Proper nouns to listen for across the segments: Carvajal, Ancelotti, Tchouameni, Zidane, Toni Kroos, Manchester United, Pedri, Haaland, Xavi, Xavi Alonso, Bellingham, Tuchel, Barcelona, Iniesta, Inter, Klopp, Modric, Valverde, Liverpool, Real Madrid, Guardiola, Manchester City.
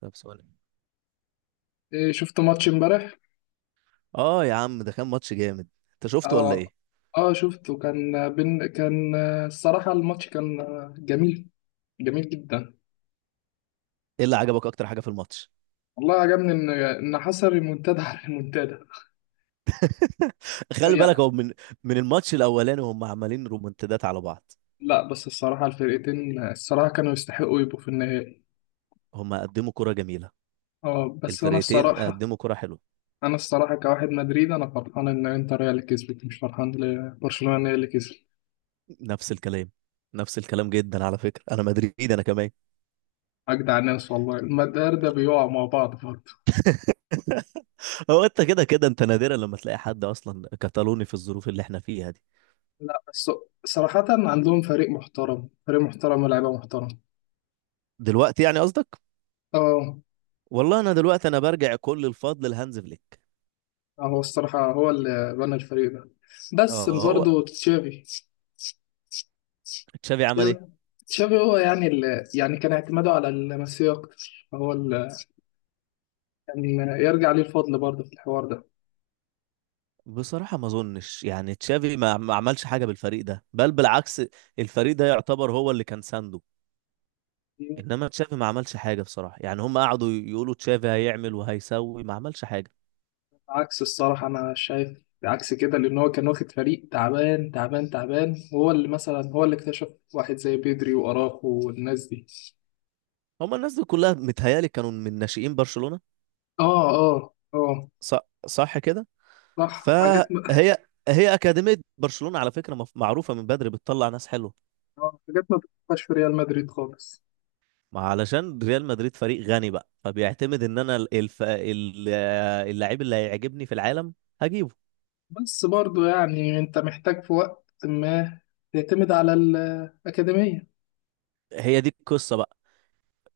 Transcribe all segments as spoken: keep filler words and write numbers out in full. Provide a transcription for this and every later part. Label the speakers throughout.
Speaker 1: طب سؤال.
Speaker 2: إيه، شفت ماتش امبارح.
Speaker 1: اه يا عم، ده كان ماتش جامد. انت شفته ولا
Speaker 2: اه.
Speaker 1: ايه؟
Speaker 2: اه شفته كان بين كان آه، الصراحة الماتش كان آه، جميل، جميل جدا.
Speaker 1: ايه اللي عجبك اكتر حاجه في الماتش؟
Speaker 2: والله عجبني ان ان حصل ريمونتادا على ريمونتادا. آه،
Speaker 1: خلي
Speaker 2: يع-
Speaker 1: بالك، هو من من الماتش الاولاني هم عمالين رومنتدات على بعض.
Speaker 2: لا، بس الصراحة الفرقتين، آه، الصراحة كانوا يستحقوا يبقوا في النهائي.
Speaker 1: هم قدموا كرة جميلة.
Speaker 2: اه، بس انا
Speaker 1: الفرقتين
Speaker 2: الصراحة،
Speaker 1: قدموا كرة حلوة.
Speaker 2: انا الصراحة كواحد مدريد انا فرحان ان انتر هي اللي كسبت، مش فرحان لبرشلونة هي اللي كسبت.
Speaker 1: نفس الكلام. نفس الكلام جدا، على فكرة انا مدريد انا كمان.
Speaker 2: اجدع ناس والله المدار ده بيقعوا مع بعض برضه.
Speaker 1: هو انت كده كده، انت نادرا لما تلاقي حد اصلا كتالوني في الظروف اللي احنا فيها دي.
Speaker 2: لا، بس صراحة عندهم فريق محترم، فريق محترم ولاعيبة محترم.
Speaker 1: دلوقتي يعني قصدك؟
Speaker 2: اه.
Speaker 1: والله انا دلوقتي انا برجع كل الفضل لهانز فليك.
Speaker 2: هو الصراحة هو اللي بنى الفريق ده، بس
Speaker 1: اه هو.
Speaker 2: برضه تشافي.
Speaker 1: تشافي عمل ايه؟
Speaker 2: تشافي هو يعني اللي يعني كان اعتماده على الميسي أكتر، هو اللي كان يرجع ليه الفضل برضه في الحوار ده.
Speaker 1: بصراحة ما اظنش يعني تشافي ما ما عملش حاجة بالفريق ده، بل بالعكس. الفريق ده يعتبر هو اللي كان سانده. انما تشافي ما عملش حاجة بصراحة، يعني هم قعدوا يقولوا تشافي هيعمل وهيسوي، ما عملش حاجة.
Speaker 2: عكس الصراحة أنا شايف، عكس كده، لأن هو كان واخد فريق تعبان تعبان تعبان. هو اللي مثلا هو اللي اكتشف واحد زي بيدري وأراخو والناس دي.
Speaker 1: هم الناس دي كلها متهيألي كانوا من ناشئين برشلونة.
Speaker 2: اه، اه، اه.
Speaker 1: صح، صح كده.
Speaker 2: صح. حاجات
Speaker 1: فهي،
Speaker 2: ما
Speaker 1: هي أكاديمية برشلونة على فكرة، مف- معروفة من بدري، بتطلع ناس حلوة.
Speaker 2: آه، حاجات ما بتبقاش في ريال مدريد خالص.
Speaker 1: ما علشان ريال مدريد فريق غني بقى، فبيعتمد ان انا الف... ال- اللعيب اللي هيعجبني في العالم هجيبه.
Speaker 2: بس برضو يعني انت محتاج في وقت ما تعتمد على الأكاديمية.
Speaker 1: هي دي القصة بقى.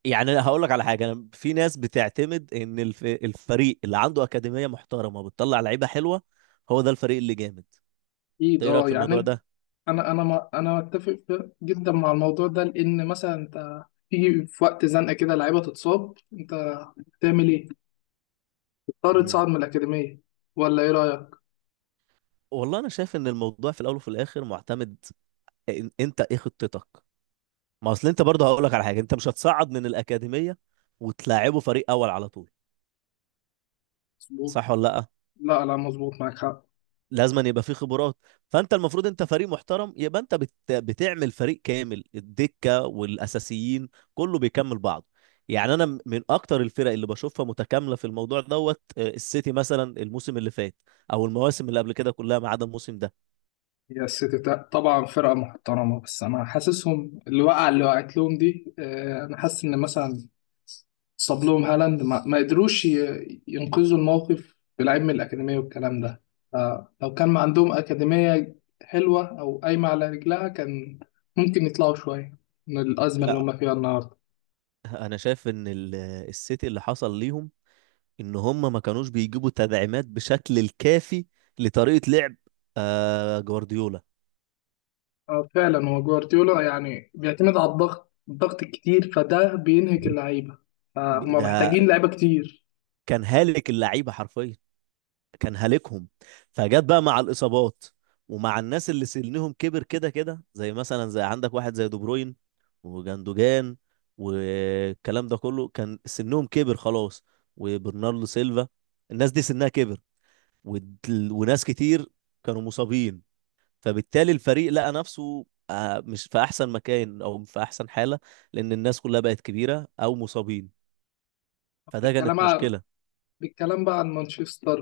Speaker 1: يعني أنا هقول لك على حاجه، أنا في ناس بتعتمد ان الف... الفريق اللي عنده اكاديميه محترمه وبتطلع لعيبه حلوه، هو ده الفريق اللي جامد. انت
Speaker 2: أكيد
Speaker 1: ايه رايك
Speaker 2: اه،
Speaker 1: في
Speaker 2: يعني
Speaker 1: الموضوع
Speaker 2: انت-
Speaker 1: ده؟
Speaker 2: انا انا ما انا متفق جدا مع الموضوع ده، لأن مثلا انت تيجي في وقت زنقة كده، لعيبة تتصاب، انت تعمل ايه؟ تضطر
Speaker 1: امم
Speaker 2: تصعد من الأكاديمية، ولا ايه رأيك؟
Speaker 1: والله انا شايف ان الموضوع في الاول وفي الاخر معتمد. إن... انت ايه خطتك؟ ما اصل انت برضه هقول لك على حاجه، انت مش هتصعد من الاكاديميه وتلاعبه فريق اول على طول.
Speaker 2: مظبوط.
Speaker 1: صح ولا لا؟
Speaker 2: لا لا، مظبوط، معاك حق.
Speaker 1: لازم أن يبقى فيه خبرات. فانت المفروض انت فريق محترم، يبقى انت بت... بتعمل فريق كامل، الدكه والاساسيين، كله بيكمل بعضه. يعني انا م- من اكتر الفرق اللي بشوفها متكامله في الموضوع دوت، آه، السيتي مثلا الموسم اللي فات، او المواسم اللي قبل كده كلها ما عدا الموسم ده.
Speaker 2: هي السيتي تا- طبعا فرقة محترمة، بس أنا حاسسهم الوقعة اللي وقعت لهم دي، آه، أنا حاسس إن مثلا صاب لهم هالاند ما, ما قدروش ي- ينقذوا الموقف بلعيب من الأكاديمية والكلام ده. آه، لو كان ما عندهم أكاديمية حلوة أو قايمة على رجلها، كان ممكن يطلعوا شوية من الأزمة اللي
Speaker 1: لا
Speaker 2: هم فيها النهاردة.
Speaker 1: انا شايف ان ال- السيتي اللي حصل ليهم ان هم ما كانوش بيجيبوا تدعيمات بشكل الكافي لطريقه لعب آه جوارديولا.
Speaker 2: آه، فعلا هو جوارديولا يعني بيعتمد على الضغط الضغط الكتير، فده بينهك اللعيبة،
Speaker 1: ب-
Speaker 2: فهم
Speaker 1: ده
Speaker 2: محتاجين لعيبة كتير.
Speaker 1: كان هالك اللعيبه حرفيا، كان هالكهم. فجت بقى مع الاصابات، ومع الناس اللي سنهم كبر كده كده، زي مثلا زي عندك واحد زي دي بروين وجندوجان، والكلام ده كله كان سنهم كبر خلاص، وبرناردو سيلفا. الناس دي سنها كبر، ود- وناس كتير كانوا مصابين. فبالتالي الفريق لقى نفسه آه، مش في احسن مكان او في احسن حالة، لان الناس كلها بقت كبيرة او مصابين. فده
Speaker 2: الكلام
Speaker 1: كانت مشكلة.
Speaker 2: بالكلام بقى عن مانشستر.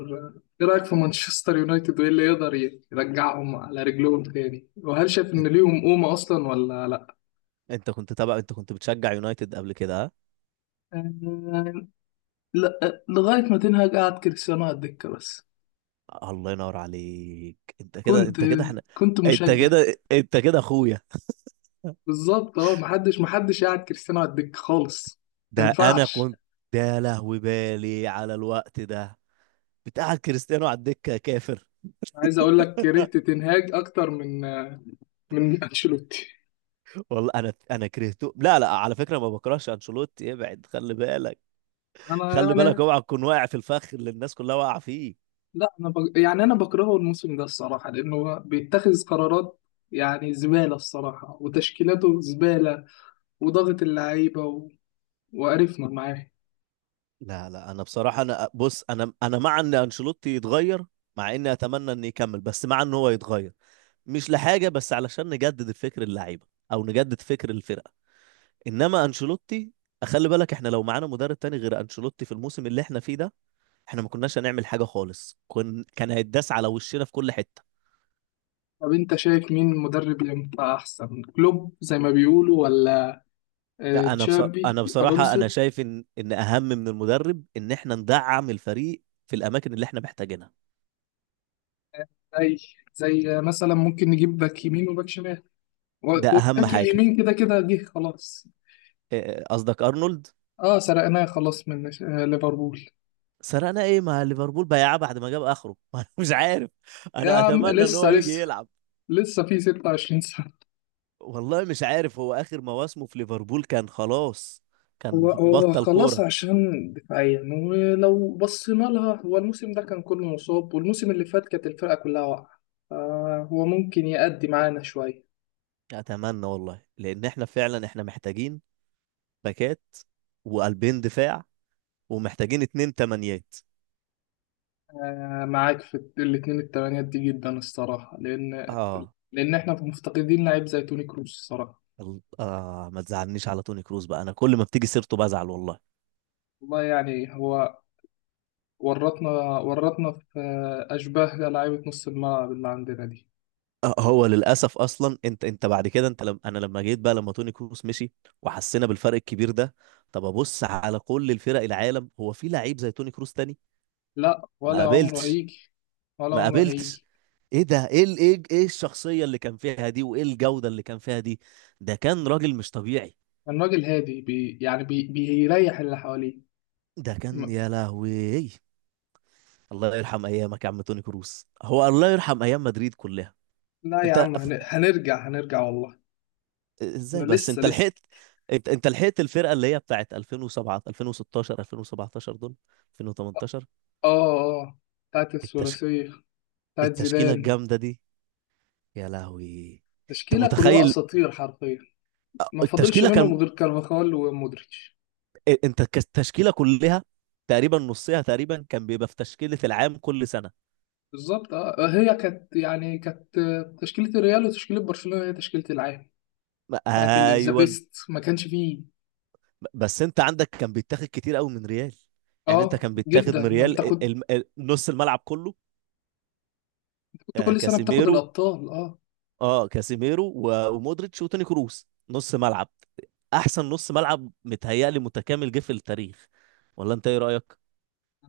Speaker 2: ايه رأيك في مانشستر يونايتد، وايه اللي يقدر يرجعهم على رجلهم تاني، وهل شايف ان
Speaker 1: انت،
Speaker 2: ليهم قومة اصلا ولا لا؟
Speaker 1: أنت كنت تبع انت كنت بتشجع يونايتد قبل كده، ها؟
Speaker 2: آه، لا، لغاية ما تنهج قعد كريستيانو على الدكة بس.
Speaker 1: الله ينور عليك، انت كده
Speaker 2: كنت،
Speaker 1: انت كده احنا.
Speaker 2: كنت
Speaker 1: انت
Speaker 2: مشجع.
Speaker 1: كده انت كده اخويا.
Speaker 2: بالظبط اه، محدش محدش قعد كريستيانو على الدكة خالص. ما
Speaker 1: ده انا
Speaker 2: ينفعش.
Speaker 1: كنت، ده لهوي بالي على الوقت ده بتاع كريستيانو على الدكه، كافر.
Speaker 2: عايز اقول لك كرهت تنهاج اكتر من من انشيلوتي.
Speaker 1: والله انا انا كرهته. لا لا، على فكره ما بكرهش انشيلوتي، ابعد خلي بالك.
Speaker 2: انا
Speaker 1: خلي بالك
Speaker 2: يعني،
Speaker 1: اوعى تكون واقع في الفخ اللي الناس كلها واقعه فيه.
Speaker 2: لا انا بج... يعني انا بكرهه الموسم ده الصراحه، لانه هو بيتخذ قرارات يعني زباله الصراحه، وتشكيلاته زباله، وضغط اللعيبه و... وقرفنا معاه.
Speaker 1: لا لا، انا بصراحه انا بص، انا انا مع ان انشيلوتي يتغير، مع اني اتمنى انه يكمل، بس مع ان هو يتغير. مش لحاجه، بس علشان نجدد الفكر اللعيبه او نجدد فكر الفرقه. انما انشيلوتي، خلي بالك احنا لو معانا مدرب تاني غير انشيلوتي في الموسم اللي احنا فيه ده، احنا ما كناش هنعمل حاجه خالص، كن كان هيتداس على وشنا في كل حته.
Speaker 2: طب انت شايف مين مدرب ينفع احسن؟ كلوب زي ما بيقولوا، ولا آه،
Speaker 1: لا انا بصر...
Speaker 2: تشابي
Speaker 1: انا بصراحه انا
Speaker 2: الونسو؟
Speaker 1: شايف ان ان اهم من المدرب ان احنا ندعم الفريق في الاماكن اللي احنا محتاجينها.
Speaker 2: زي زي مثلا ممكن نجيب باك يمين وباك شمال. و-
Speaker 1: ده اهم
Speaker 2: والباك
Speaker 1: حاجه.
Speaker 2: اليمين كده كده جه خلاص.
Speaker 1: إيه- قصدك ارنولد؟
Speaker 2: اه، سرقناه خلاص من آه، ليفربول.
Speaker 1: سرقنا ايه مع ليفربول، بياع بعد ما جاب اخره. انا مش عارف.
Speaker 2: يا
Speaker 1: انا
Speaker 2: عم
Speaker 1: اتمنى ان هو
Speaker 2: لسه،
Speaker 1: يجي
Speaker 2: لسه
Speaker 1: يلعب.
Speaker 2: لسه في ستة وعشرين سنة.
Speaker 1: والله مش عارف، هو اخر مواسمه في ليفربول كان خلاص، كان
Speaker 2: هو هو
Speaker 1: بطل
Speaker 2: خلاص،
Speaker 1: كوره.
Speaker 2: عشان دفاعيا ولو بصينا لها، هو الموسم ده كان كله مصاب، والموسم اللي فات كانت الفرقة كلها واقعة. آه، هو ممكن يأدي معانا شوية.
Speaker 1: اتمنى والله، لان احنا فعلا احنا محتاجين باكات وقلبين دفاع، ومحتاجين اتنين تمانيات.
Speaker 2: آه، معاك في الاتنين التمانيات دي جدا الصراحة، لأن
Speaker 1: اه
Speaker 2: لأن احنا مفتقدين لعيب زي توني كروس الصراحة.
Speaker 1: ال- اه ما تزعلنيش على توني كروز بقى، انا كل ما بتيجي سيرته بزعل والله.
Speaker 2: والله يعني هو ورطنا، ورطنا في آه، أشباه لعيبة نص الملعب اللي عندنا دي.
Speaker 1: آه هو للاسف اصلا، انت انت بعد كده، انت لم انا لما جيت بقى لما توني كروز مشي وحسينا بالفرق الكبير ده. طب ابص على كل الفرق العالم، هو في لعيب زي توني كروز تاني؟
Speaker 2: لا،
Speaker 1: ما
Speaker 2: ولا عمره
Speaker 1: قابلتش.
Speaker 2: هيجي، ولا
Speaker 1: ما
Speaker 2: عمره
Speaker 1: قابلتش.
Speaker 2: هيجي.
Speaker 1: ايه ده ايه ال- ايه ايه الشخصيه اللي كان فيها دي، وايه الجوده اللي كان فيها دي، ده كان راجل مش طبيعي.
Speaker 2: الراجل هادي، بي يعني بي بيريح اللي حواليه.
Speaker 1: ده كان
Speaker 2: م-
Speaker 1: يا لهوي. الله يرحم ايامك يا عم توني كروس، هو الله يرحم ايام مدريد كلها.
Speaker 2: لا يا
Speaker 1: انت
Speaker 2: عم،
Speaker 1: ف-
Speaker 2: هن- هنرجع، هنرجع والله. انا
Speaker 1: ازاي بس
Speaker 2: لسه،
Speaker 1: انت
Speaker 2: لسه.
Speaker 1: لحقت؟ انت انت لحقت الفرقه اللي هي بتاعت ألفين وسبعة، ألفين وستاشر، ألفين وسبعتاشر دول، ألفين وتمنتاشر،
Speaker 2: اه، اه. بتاعت
Speaker 1: التش...
Speaker 2: الثلاثية، بتاعت
Speaker 1: التشكيله
Speaker 2: زيدان.
Speaker 1: الجامده دي، يا لهوي. انت
Speaker 2: تشكيلة كلها
Speaker 1: متخيل؟
Speaker 2: اساطير حرفيا، ما فاضلش
Speaker 1: التشكيله كان،
Speaker 2: منهم غير كارفاخال ومودريتش.
Speaker 1: انت ك- التشكيله كلها تقريبا، نصها تقريبا كان بيبقى في تشكيله العام كل سنه.
Speaker 2: بالظبط اه، آه، هي كانت يعني كانت آه، تشكيلة الريال وتشكيلة برشلونة هي تشكيلة العام،
Speaker 1: ما-
Speaker 2: بتاعت ال- ذا
Speaker 1: ايوه،
Speaker 2: بيست ما كانش فيه.
Speaker 1: بس انت عندك كان بيتاخد كتير قوي من ريال، يعني انت
Speaker 2: اه
Speaker 1: كان بيتاخد من
Speaker 2: جدا، ما انت
Speaker 1: ريال ال-
Speaker 2: كنت
Speaker 1: ال- ال- نص الملعب كله.
Speaker 2: كنت
Speaker 1: آه،
Speaker 2: كل سنة بتاخد
Speaker 1: كاسيميرو.
Speaker 2: الابطال اه.
Speaker 1: اه، كاسيميرو و- ومودريتش وتوني كروس نص ملعب. احسن نص ملعب متهيألي متكامل جه في التاريخ، ولا انت ايه رأيك؟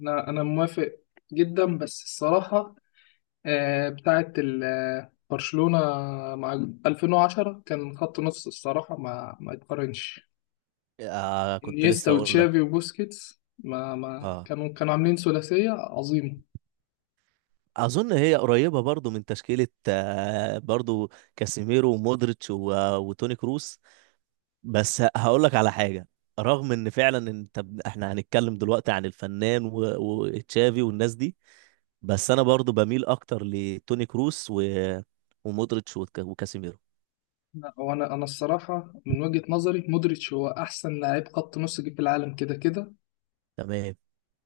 Speaker 2: انا، انا موافق جدا، بس الصراحة آه، بتاعة ال- آه، برشلونة مع ألفين وعشرة كان خط نص الصراحة ما ما يتقارنش.
Speaker 1: آه كنت
Speaker 2: انيستا
Speaker 1: لسه اقول لك.
Speaker 2: وتشافي وبوسكيتس ما ما
Speaker 1: اه،
Speaker 2: كانوا كانوا عاملين ثلاثية عظيمة.
Speaker 1: اظن هي قريبة برضو من تشكيلة، آه برضو كاسيميرو ومودريتش و- آه، وتوني كروس. بس هقول لك على حاجه، رغم ان فعلا انت ب- احنا هنتكلم دلوقتي عن الفنان و- وتشافي والناس دي، بس انا برضو بميل اكتر لتوني كروس و... ومودريتش وك... وكاسيميرو.
Speaker 2: لا، وانا انا الصراحة من وجهة نظري مودريتش هو احسن لاعب خط نص جه في العالم كده كده.
Speaker 1: تمام.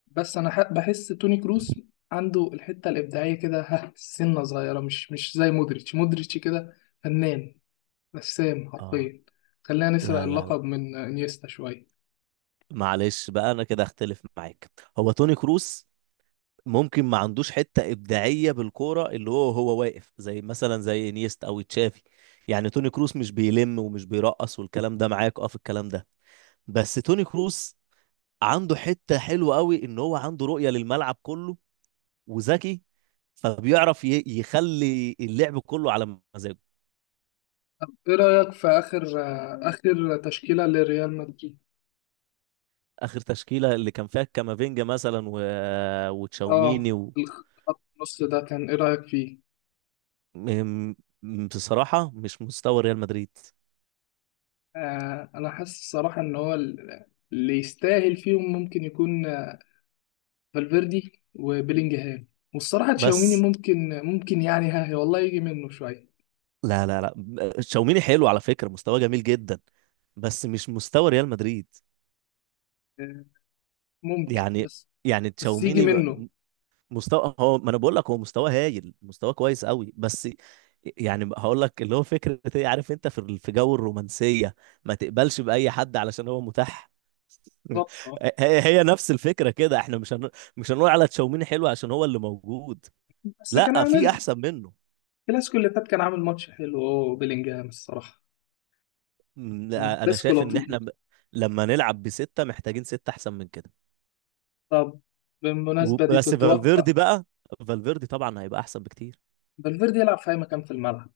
Speaker 2: بس انا ح- بحس توني كروس عنده الحتة الإبداعية كده ها، سنة صغيرة، مش مش زي مودريتش. مودريتش كده فنان، رسام
Speaker 1: اه.
Speaker 2: حرفيا. خلينا نسرق
Speaker 1: لا لا لا،
Speaker 2: اللقب من انيستا شوية.
Speaker 1: معلش بقى انا كده اختلف معاك. هو توني كروس ممكن ما عندوش حته ابداعيه بالكوره، اللي هو هو واقف زي مثلا زي انيستا او تشافي. يعني توني كروس مش بيلم ومش بيرقص والكلام ده، معاك اه في الكلام ده، بس توني كروس عنده حته حلوه قوي ان هو عنده رؤيه للملعب كله وذكي، فبيعرف ي- يخلي اللعب كله على مزاجه.
Speaker 2: طب ايه رأيك في آخر، آخر تشكيلة لريال مدريد؟
Speaker 1: اخر تشكيله اللي كان فيها كامافينجا مثلا، و...
Speaker 2: اه،
Speaker 1: وتشاوميني و...
Speaker 2: الخط النص ده كان ايه رأيك فيه؟
Speaker 1: م- م- بصراحه مش مستوى ريال مدريد.
Speaker 2: آه انا حاسس الصراحة ان هو ال- اللي يستاهل فيهم ممكن يكون آه، فالفيردي وبيلينجهام، والصراحة تشاوميني
Speaker 1: بس،
Speaker 2: ممكن، ممكن يعني ها والله يجي منه شوية.
Speaker 1: لا لا لا، تشاوميني حلو على فكره، مستوى جميل جدا، بس مش مستوى ريال مدريد.
Speaker 2: آه، ممكن،
Speaker 1: يعني،
Speaker 2: بس.
Speaker 1: يعني
Speaker 2: بس يجي
Speaker 1: تشاوميني
Speaker 2: منه.
Speaker 1: مستوى هو، ما انا بقول لك، هو مستوى هايل، مستوى كويس قوي. بس يعني هقول لك اللي هو فكره، ايه عارف انت، في في جو الرومانسيه ما تقبلش باي حد علشان هو متاح.
Speaker 2: بالظبط اه.
Speaker 1: هي هي نفس الفكره كده، احنا مش هن... مش هنقول على تشاوميني حلو عشان هو اللي موجود.
Speaker 2: بس كان
Speaker 1: لا، في
Speaker 2: عامل
Speaker 1: احسن منه.
Speaker 2: الكلاسيكو اللي فات، كان عامل ماتش حلو. اه، بيلينجهام الصراحة
Speaker 1: م،
Speaker 2: كان
Speaker 1: لا، انا
Speaker 2: كلاسيكو
Speaker 1: شايف ان
Speaker 2: لطيف.
Speaker 1: احنا ب... لما نلعب بسته محتاجين سته احسن من كده.
Speaker 2: طب بالمناسبة دي
Speaker 1: وبس
Speaker 2: تتوقع،
Speaker 1: فالفيردي بقى. فالفيردي طبعا هيبقى احسن بكتير.
Speaker 2: فالفيردي يلعب في اي مكان في الملعب.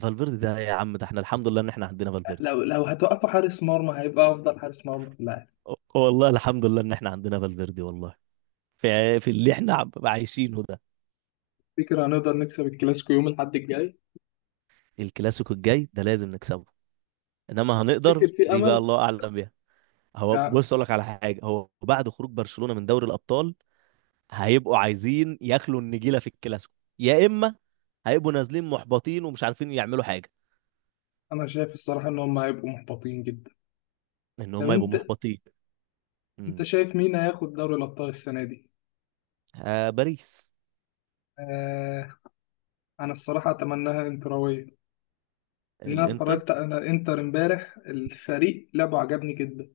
Speaker 1: فالفيردي ده يا عم، ده احنا الحمد لله ان احنا عندنا فالفيردي،
Speaker 2: لو لو هتوقفه حارس مرمى هيبقى افضل حارس مرمى في اللاعب.
Speaker 1: والله الحمد لله ان احنا عندنا فالفيردي، والله في في اللي احنا عب- عايشينه ده.
Speaker 2: فكر هنقدر نكسب الكلاسيكو يوم الاحد الجاي؟
Speaker 1: الكلاسيكو الجاي ده لازم نكسبه. انما هنقدر
Speaker 2: فكر في
Speaker 1: دي بقى
Speaker 2: امل.
Speaker 1: الله اعلم بيها. هو
Speaker 2: يعني
Speaker 1: بص، اقول لك على حاجه، هو بعد خروج برشلونه من دوري الابطال هيبقوا عايزين ياكلوا النجيله في الكلاسيكو، يا اما هيبقوا نازلين محبطين ومش عارفين يعملوا حاجه.
Speaker 2: انا شايف الصراحه ان هم هيبقوا محبطين جدا.
Speaker 1: ان
Speaker 2: طب
Speaker 1: هم يبقوا
Speaker 2: انت،
Speaker 1: محبطين.
Speaker 2: انت
Speaker 1: امم.
Speaker 2: شايف مين هياخد دوري الابطال السنه دي؟
Speaker 1: آه باريس.
Speaker 2: آه، انا الصراحه اتمناها انتراويه. ان انا
Speaker 1: الانتر.
Speaker 2: اتفرجت على انتر امبارح، الفريق لعبه عجبني جدا.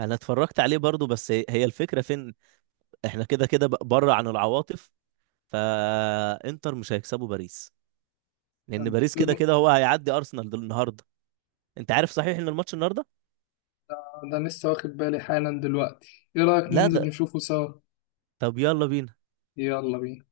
Speaker 1: انا اتفرجت عليه برضو، بس هي هي الفكره فين؟ احنا كده كده بره عن العواطف، فانتر مش هيكسبوا باريس، لان
Speaker 2: طب
Speaker 1: باريس كده
Speaker 2: بم-
Speaker 1: كده هو هيعدي ارسنال دل- النهارده. انت عارف صحيح ان الماتش النهارده؟
Speaker 2: ده، ده أنا لسه واخد بالي حالا دلوقتي، ايه رايك
Speaker 1: لا
Speaker 2: ننزل
Speaker 1: ده،
Speaker 2: نشوفه سوا؟
Speaker 1: طب يلا بينا.
Speaker 2: يلا بينا.